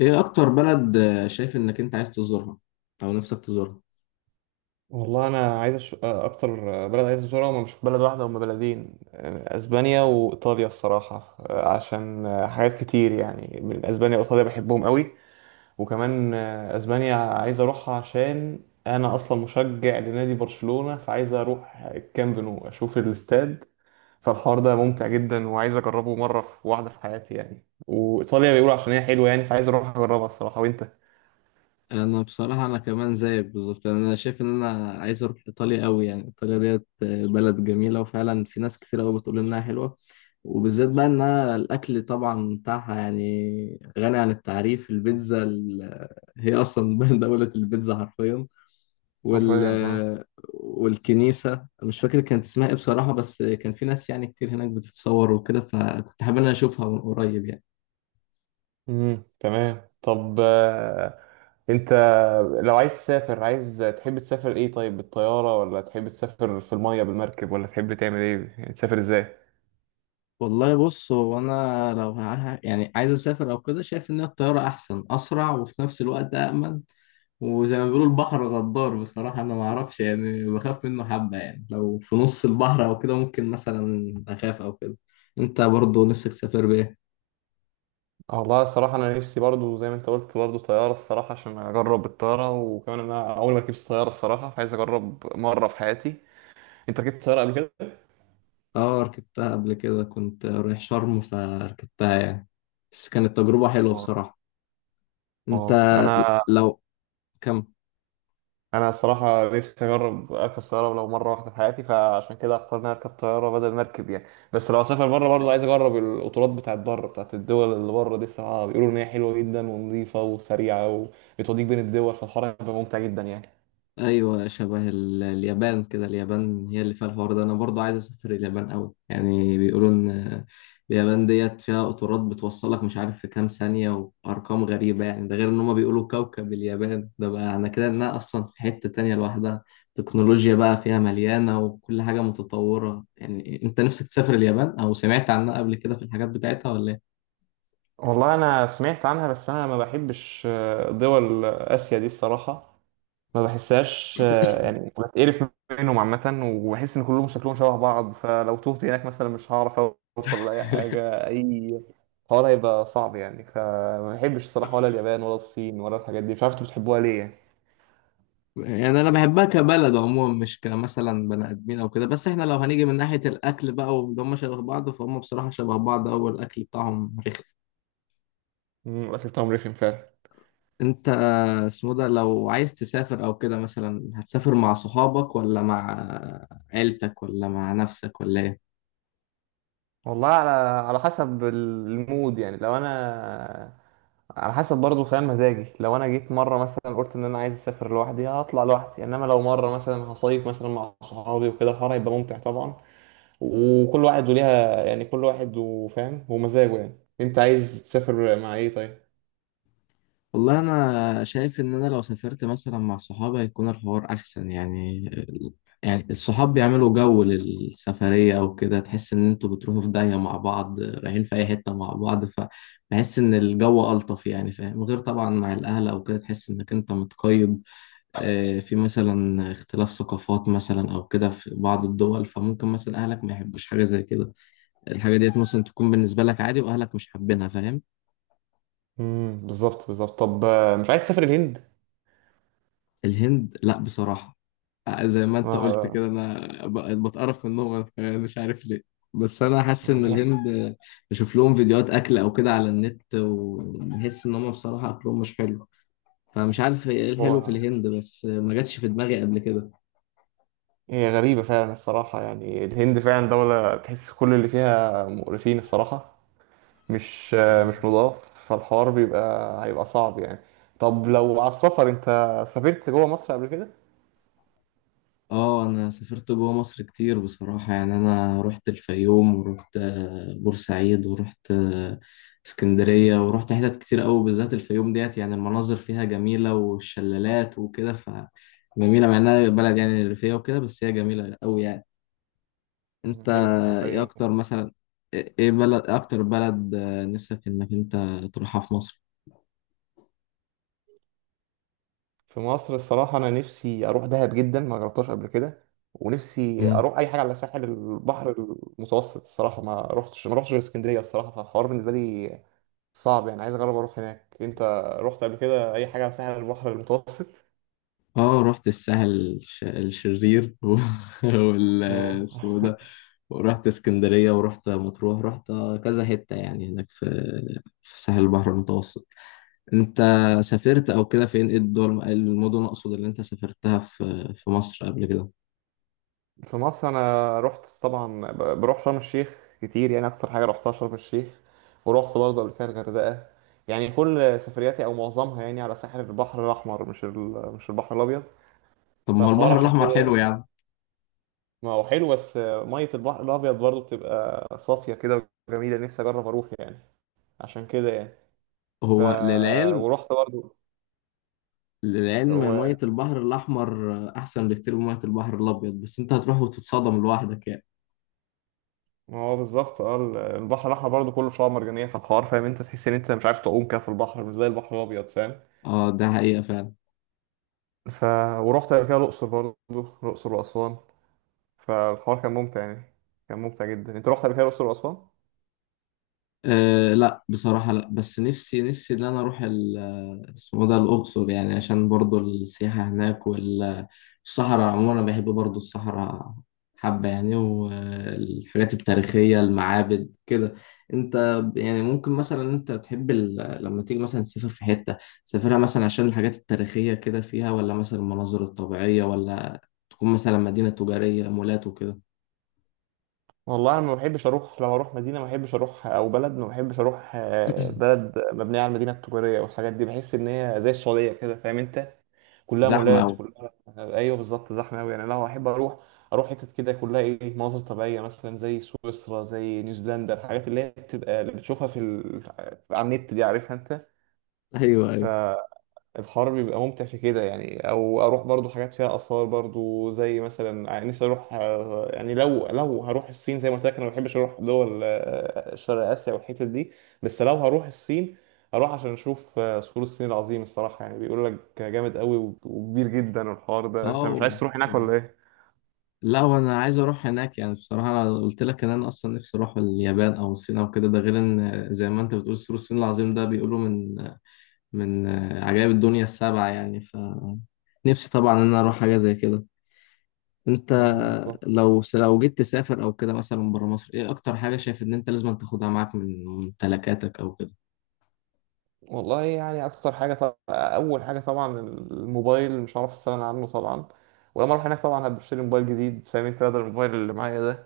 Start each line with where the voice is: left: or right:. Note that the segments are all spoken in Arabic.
left: ايه اكتر بلد شايف انك انت عايز تزورها او نفسك تزورها.
right: والله انا عايز اكتر بلد عايز ازورها، هم مش بلد واحده، هم بلدين، اسبانيا وايطاليا الصراحه، عشان حاجات كتير يعني، من اسبانيا وايطاليا بحبهم قوي. وكمان اسبانيا عايز اروحها، عشان انا اصلا مشجع لنادي برشلونه، فعايز اروح الكامب نو اشوف الاستاد، فالحوار ده ممتع جدا، وعايز اجربه مره في واحده في حياتي يعني. وايطاليا بيقولوا عشان هي حلوه يعني، فعايز اروح اجربها الصراحه. وانت؟
left: انا بصراحه انا كمان زيك بالظبط، يعني انا شايف ان انا عايز اروح ايطاليا قوي. يعني ايطاليا ديت بلد جميله، وفعلا في ناس كتير قوي بتقول انها حلوه. وبالذات بقى انها الاكل طبعا بتاعها يعني غني عن التعريف. البيتزا هي اصلا دوله البيتزا حرفيا. وال
right: حرفيا آه.
left: والكنيسه مش فاكر كانت اسمها ايه بصراحه، بس كان في ناس يعني كتير هناك بتتصور وكده، فكنت حابب ان انا اشوفها من قريب يعني.
right: امم، تمام. طب انت لو عايز تسافر، عايز تحب تسافر ايه؟ طيب، بالطيارة ولا تحب تسافر في المية بالمركب، ولا تحب تعمل ايه يعني؟ تسافر ازاي؟
left: والله بص، هو انا لو يعني عايز اسافر او كده، شايف ان الطياره احسن، اسرع، وفي نفس الوقت امن. وزي ما بيقولوا البحر غدار. بصراحه انا ما اعرفش، يعني بخاف منه حبه، يعني لو في نص البحر او كده ممكن مثلا اخاف او كده. انت برضو نفسك تسافر بايه؟
right: اه، والله الصراحة أنا نفسي برضو زي ما أنت قلت، برضو طيارة، الصراحة عشان أجرب الطيارة. وكمان أنا أول ما ركبت طيارة الصراحة، عايز أجرب مرة في حياتي. أنت ركبت طيارة قبل كده؟
left: اه، ركبتها قبل كده، كنت رايح شرم فركبتها يعني. بس كانت تجربه حلوه
right: اه،
left: بصراحه.
right: اه.
left: انت.
right: أنا
left: لو. كمل.
right: انا الصراحه نفسي اجرب اركب طياره لو مره واحده في حياتي، فعشان كده اختار ان أنا اركب طياره بدل ما اركب يعني. بس لو اسافر بره، برضه عايز اجرب القطارات بتاعت بره، بتاعت الدول اللي بره دي، الصراحه بيقولوا ان هي حلوه جدا ونظيفه وسريعه، وبتوديك بين الدول، فالحوار هيبقى ممتع جدا يعني.
left: ايوه، شبه اليابان كده. اليابان هي اللي فيها الحوار ده. انا برضو عايز اسافر اليابان قوي، يعني بيقولوا ان اليابان ديت فيها قطارات بتوصلك مش عارف في كام ثانية وارقام غريبة، يعني ده غير ان هما بيقولوا كوكب اليابان ده بقى، انا كده انها اصلا في حتة تانية لوحدها، تكنولوجيا بقى فيها مليانة وكل حاجة متطورة يعني. انت نفسك تسافر اليابان او سمعت عنها قبل كده في الحاجات بتاعتها ولا؟
right: والله انا سمعت عنها، بس انا ما بحبش دول اسيا دي الصراحه. ما بحسهاش يعني، بتقرف منهم عامة، وبحس إن كلهم شكلهم شبه بعض، فلو تهت هناك مثلا مش هعرف أوصل لأي حاجة. أي حوار هيبقى صعب يعني، فما بحبش الصراحة، ولا اليابان ولا الصين ولا الحاجات دي. مش عارف أنتوا بتحبوها ليه يعني.
left: يعني انا بحبها كبلد عموما، مش كمثلا بني ادمين او كده. بس احنا لو هنيجي من ناحيه الاكل بقى، وان هم شبه بعض، فهم بصراحه شبه بعض، او الاكل بتاعهم رخم.
right: الأكل بتاعهم رخم فعلا.
left: انت. اسمه ده، لو عايز تسافر او كده مثلا هتسافر مع صحابك ولا مع عيلتك ولا مع نفسك ولا ايه؟
right: والله، على حسب المود يعني. لو أنا، على حسب برضه فاهم مزاجي، لو انا جيت مره مثلا قلت ان انا عايز اسافر لوحدي، هطلع لوحدي. انما لو مره مثلا هصيف مثلا مع صحابي وكده، الحوار هيبقى ممتع طبعا. وكل واحد وليها يعني، كل واحد وفاهم ومزاجه يعني. انت عايز تسافر مع ايه طيب؟
left: والله انا شايف ان انا لو سافرت مثلا مع صحابي هيكون الحوار احسن يعني الصحاب بيعملوا جو للسفرية او كده، تحس ان انتوا بتروحوا في داهية مع بعض، رايحين في اي حتة مع بعض. فبحس ان الجو الطف يعني، فاهم، غير طبعا مع الاهل او كده تحس انك انت متقيد. في مثلا اختلاف ثقافات مثلا او كده في بعض الدول، فممكن مثلا اهلك ما يحبوش حاجة زي كده. الحاجة ديت مثلا تكون بالنسبة لك عادي، واهلك مش حابينها، فاهم.
right: امم، بالظبط، بالظبط. طب مش عايز تسافر الهند؟
left: الهند لا بصراحة. زي ما انت قلت كده
right: آه.
left: انا بقيت بتقرف منهم، انا كمان مش عارف ليه. بس انا حاسس ان
right: آه.
left: الهند، بشوف لهم فيديوهات اكل او كده على النت، وبحس ان هم بصراحة اكلهم مش حلو. فمش عارف ايه الحلو في
right: هو
left: الهند، بس ما جاتش في دماغي قبل
right: هي غريبة فعلا الصراحة. يعني الهند فعلا دولة تحس كل اللي فيها مقرفين الصراحة، مش
left: كده.
right: نضاف، فالحوار هيبقى صعب يعني. طب لو على السفر، انت سافرت جوه مصر قبل كده؟
left: اه، انا سافرت جوه مصر كتير بصراحة. يعني انا رحت الفيوم، ورحت بورسعيد، ورحت اسكندرية، ورحت حتت كتير قوي. بالذات الفيوم ديت يعني المناظر فيها جميلة والشلالات وكده، ف جميلة مع انها بلد يعني ريفية وكده، بس هي جميلة قوي يعني.
right: مم،
left: انت.
right: حلو
left: ايه
right: الفيوم.
left: اكتر مثلا ايه بلد إيه اكتر بلد نفسك انك انت تروحها في مصر؟
right: في مصر الصراحة أنا نفسي أروح دهب جدا، ما جربتهاش قبل كده. ونفسي
left: مم.
right: أروح أي حاجة على ساحل البحر المتوسط الصراحة. ما رحتش غير اسكندرية الصراحة، فالحوار بالنسبة لي صعب يعني، عايز أجرب أروح هناك. أنت رحت قبل كده أي حاجة على ساحل البحر المتوسط؟
left: اه، رحت الساحل الشرير وال
right: مم.
left: اسمه إيه ده؟ ورحت اسكندرية ورحت مطروح، رحت كذا حتة يعني هناك في ساحل البحر المتوسط. انت سافرت او كده فين؟ ايه الدول إيه المدن اقصد اللي انت سافرتها في مصر قبل كده؟
right: في مصر أنا رحت طبعا، بروح شرم الشيخ كتير يعني، أكتر حاجة رحتها شرم الشيخ. ورحت برضه قبل كده الغردقة، يعني كل سفرياتي أو معظمها يعني على ساحل البحر الأحمر، مش البحر الأبيض.
left: طب ما هو
right: فالحوار
left: البحر
right: عشان
left: الاحمر
right: كده،
left: حلو يعني.
right: ما هو حلو، بس مية البحر الأبيض برضه بتبقى صافية كده وجميلة، نفسي أجرب أروح يعني، عشان كده يعني. ف
left: هو للعلم
right: ورحت برضه.
left: للعلم
right: هو
left: مية البحر الاحمر احسن بكتير من مية البحر الابيض، بس انت هتروح وتتصدم لوحدك يعني.
right: ما هو بالظبط. البحر الأحمر برضه كله شعاب مرجانية في الحوار، فاهم أنت، تحس إن أنت مش عارف تعوم كده في البحر، مش زي البحر الأبيض، فاهم.
left: اه، ده حقيقة فعلا.
right: ف ورحت قبل كده الأقصر برضه، الأقصر وأسوان، فالحوار كان ممتع يعني، كان ممتع جدا. أنت رحت قبل كده الأقصر وأسوان؟
left: أه لا، بصراحة لا. بس نفسي إن أنا أروح اسمه ده، الأقصر يعني، عشان برضو السياحة هناك والصحراء. عموما أنا بحب برضو الصحراء حبة يعني، والحاجات التاريخية، المعابد كده. أنت. يعني ممكن مثلا أنت تحب لما تيجي مثلا تسافر في حتة، تسافرها مثلا عشان الحاجات التاريخية كده فيها، ولا مثلا المناظر الطبيعية، ولا تكون مثلا مدينة تجارية، مولات وكده؟
right: والله انا ما بحبش اروح، لو اروح مدينه ما بحبش اروح، او بلد ما بحبش اروح، بلد مبنيه على المدينه التجاريه والحاجات دي. بحس ان هي زي السعوديه كده، فاهم انت، كلها
left: زحمة
right: مولات،
left: أوي.
right: كلها ايوه بالظبط، زحمه قوي يعني. لو احب اروح، اروح حتت كده كلها ايه، مناظر طبيعيه مثلا زي سويسرا، زي نيوزيلندا، الحاجات اللي هي بتبقى اللي بتشوفها في على النت دي، عارفها انت.
left: أيوه أيوه.
right: الحر بيبقى ممتع في كده يعني. او اروح برضو حاجات فيها اثار برضو، زي مثلا يعني نفسي اروح يعني لو، هروح الصين، زي ما قلت لك انا ما بحبش اروح دول شرق اسيا والحتت دي. بس لو هروح الصين، هروح عشان اشوف سور الصين العظيم الصراحه، يعني بيقول لك جامد قوي وكبير جدا الحوار ده. انت مش
left: أه،
right: عايز تروح هناك ولا ايه؟
left: لا وانا عايز اروح هناك يعني. بصراحه انا قلت لك ان انا اصلا نفسي اروح اليابان او الصين او كده. ده غير ان زي ما انت بتقول سور الصين العظيم ده بيقولوا من عجائب الدنيا السبعه يعني، فنفسي طبعا ان انا اروح حاجه زي كده. انت.
right: مم، بالظبط.
left: لو جيت تسافر او كده مثلا بره مصر، ايه اكتر حاجه شايف ان انت لازم تاخدها معاك من ممتلكاتك او كده؟
right: والله يعني اكتر حاجه طبعا، اول حاجه طبعا الموبايل، مش هعرف استغنى عنه طبعا. ولما اروح هناك طبعا هبقى اشتري موبايل جديد فاهم انت، بدل الموبايل اللي معايا ده.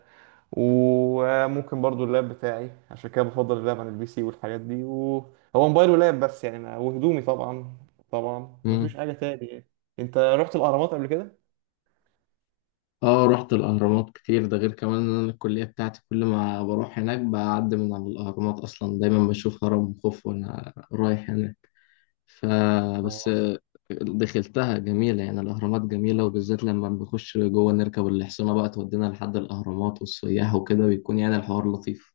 right: وممكن برضو اللاب بتاعي، عشان كده بفضل اللاب عن البي سي والحاجات دي، وهو موبايل ولاب بس يعني، أنا وهدومي طبعا، طبعا مفيش
left: مم.
right: حاجة تاني يعني. انت رحت الأهرامات قبل كده؟
left: اه، رحت الاهرامات كتير. ده غير كمان ان انا الكليه بتاعتي كل ما بروح هناك بعدي من على الاهرامات، اصلا دايما بشوف هرم خوف وانا رايح هناك، فبس.
right: واو.
left: دخلتها جميلة يعني، الأهرامات جميلة، وبالذات لما بنخش جوه نركب الحصينة بقى تودينا لحد الأهرامات، والسياح وكده بيكون يعني الحوار لطيف.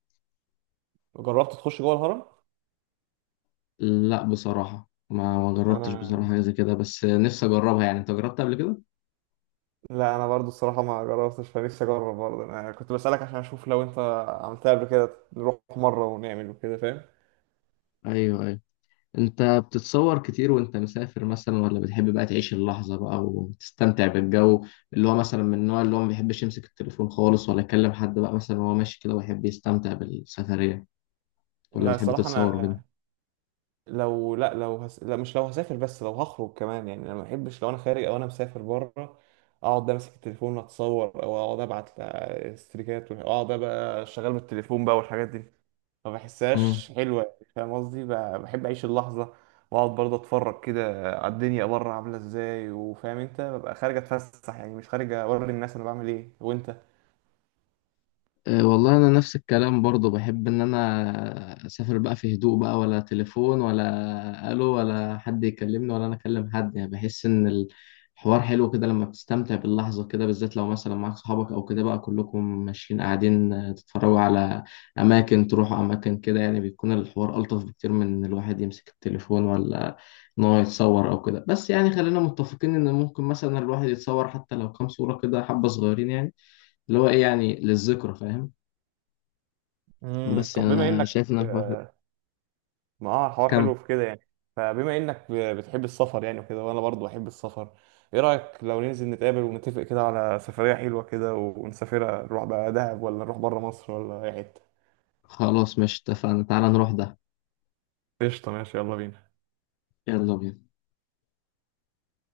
right: جربت تخش جوه الهرم؟
left: لا بصراحة، ما جربتش
right: انا
left: بصراحة حاجة زي كده، بس نفسي أجربها يعني. أنت جربت قبل كده؟
right: لا، انا برضو الصراحة ما جربتش، فنفسي اجرب برضو. انا كنت بسألك عشان اشوف لو انت عملتها قبل كده، نروح مرة ونعمل وكده، فاهم؟
left: أيوه أيوه. أنت بتتصور كتير وأنت مسافر مثلا، ولا بتحب بقى تعيش اللحظة بقى وتستمتع بالجو، اللي هو مثلا من النوع اللي هو ما بيحبش يمسك التليفون خالص ولا يكلم حد بقى مثلا وهو ماشي كده ويحب يستمتع بالسفرية، ولا
right: لا
left: بتحب
right: الصراحة
left: تتصور
right: انا، لا، لا، مش لو هسافر، بس لو هخرج كمان يعني. انا ما بحبش لو انا خارج او انا مسافر بره اقعد امسك التليفون اتصور، او اقعد ابعت ستريكات واقعد بقى شغال بالتليفون بقى والحاجات دي، ما
left: كده؟
right: بحسهاش حلوه يعني، فاهم قصدي؟ بحب اعيش اللحظه، واقعد برضه اتفرج كده على الدنيا بره عامله ازاي، وفاهم انت ببقى خارج اتفسح يعني، مش خارج اوري الناس انا بعمل ايه. وانت؟
left: أه، والله انا نفس الكلام برضو. بحب ان انا اسافر بقى في هدوء بقى، ولا تليفون ولا الو ولا حد يكلمني ولا انا اكلم حد. يعني بحس ان الحوار حلو كده لما بتستمتع باللحظة كده، بالذات لو مثلا معاك صحابك او كده بقى كلكم ماشيين قاعدين، تتفرجوا على اماكن، تروحوا اماكن كده، يعني بيكون الحوار الطف بكتير من ان الواحد يمسك التليفون ولا ان هو يتصور او كده. بس يعني خلينا متفقين ان ممكن مثلا الواحد يتصور حتى لو كام صورة كده حبة صغيرين يعني، اللي هو ايه يعني للذكرى، فاهم.
right: امم،
left: بس
right: طب
left: يعني
right: بما
left: انا
right: انك،
left: شايف ان الحوار
right: ما اه الحوار
left: كم
right: حلو في كده يعني. فبما انك بتحب السفر يعني وكده، وانا برضو بحب السفر، ايه رأيك لو ننزل نتقابل ونتفق كده على سفرية حلوة كده ونسافرها، نروح بقى دهب، ولا نروح بره مصر، ولا اي حتة؟
left: خلاص، مش اتفقنا؟ تعالى نروح ده.
right: قشطة، ماشي، يلا بينا.
left: يلا بينا.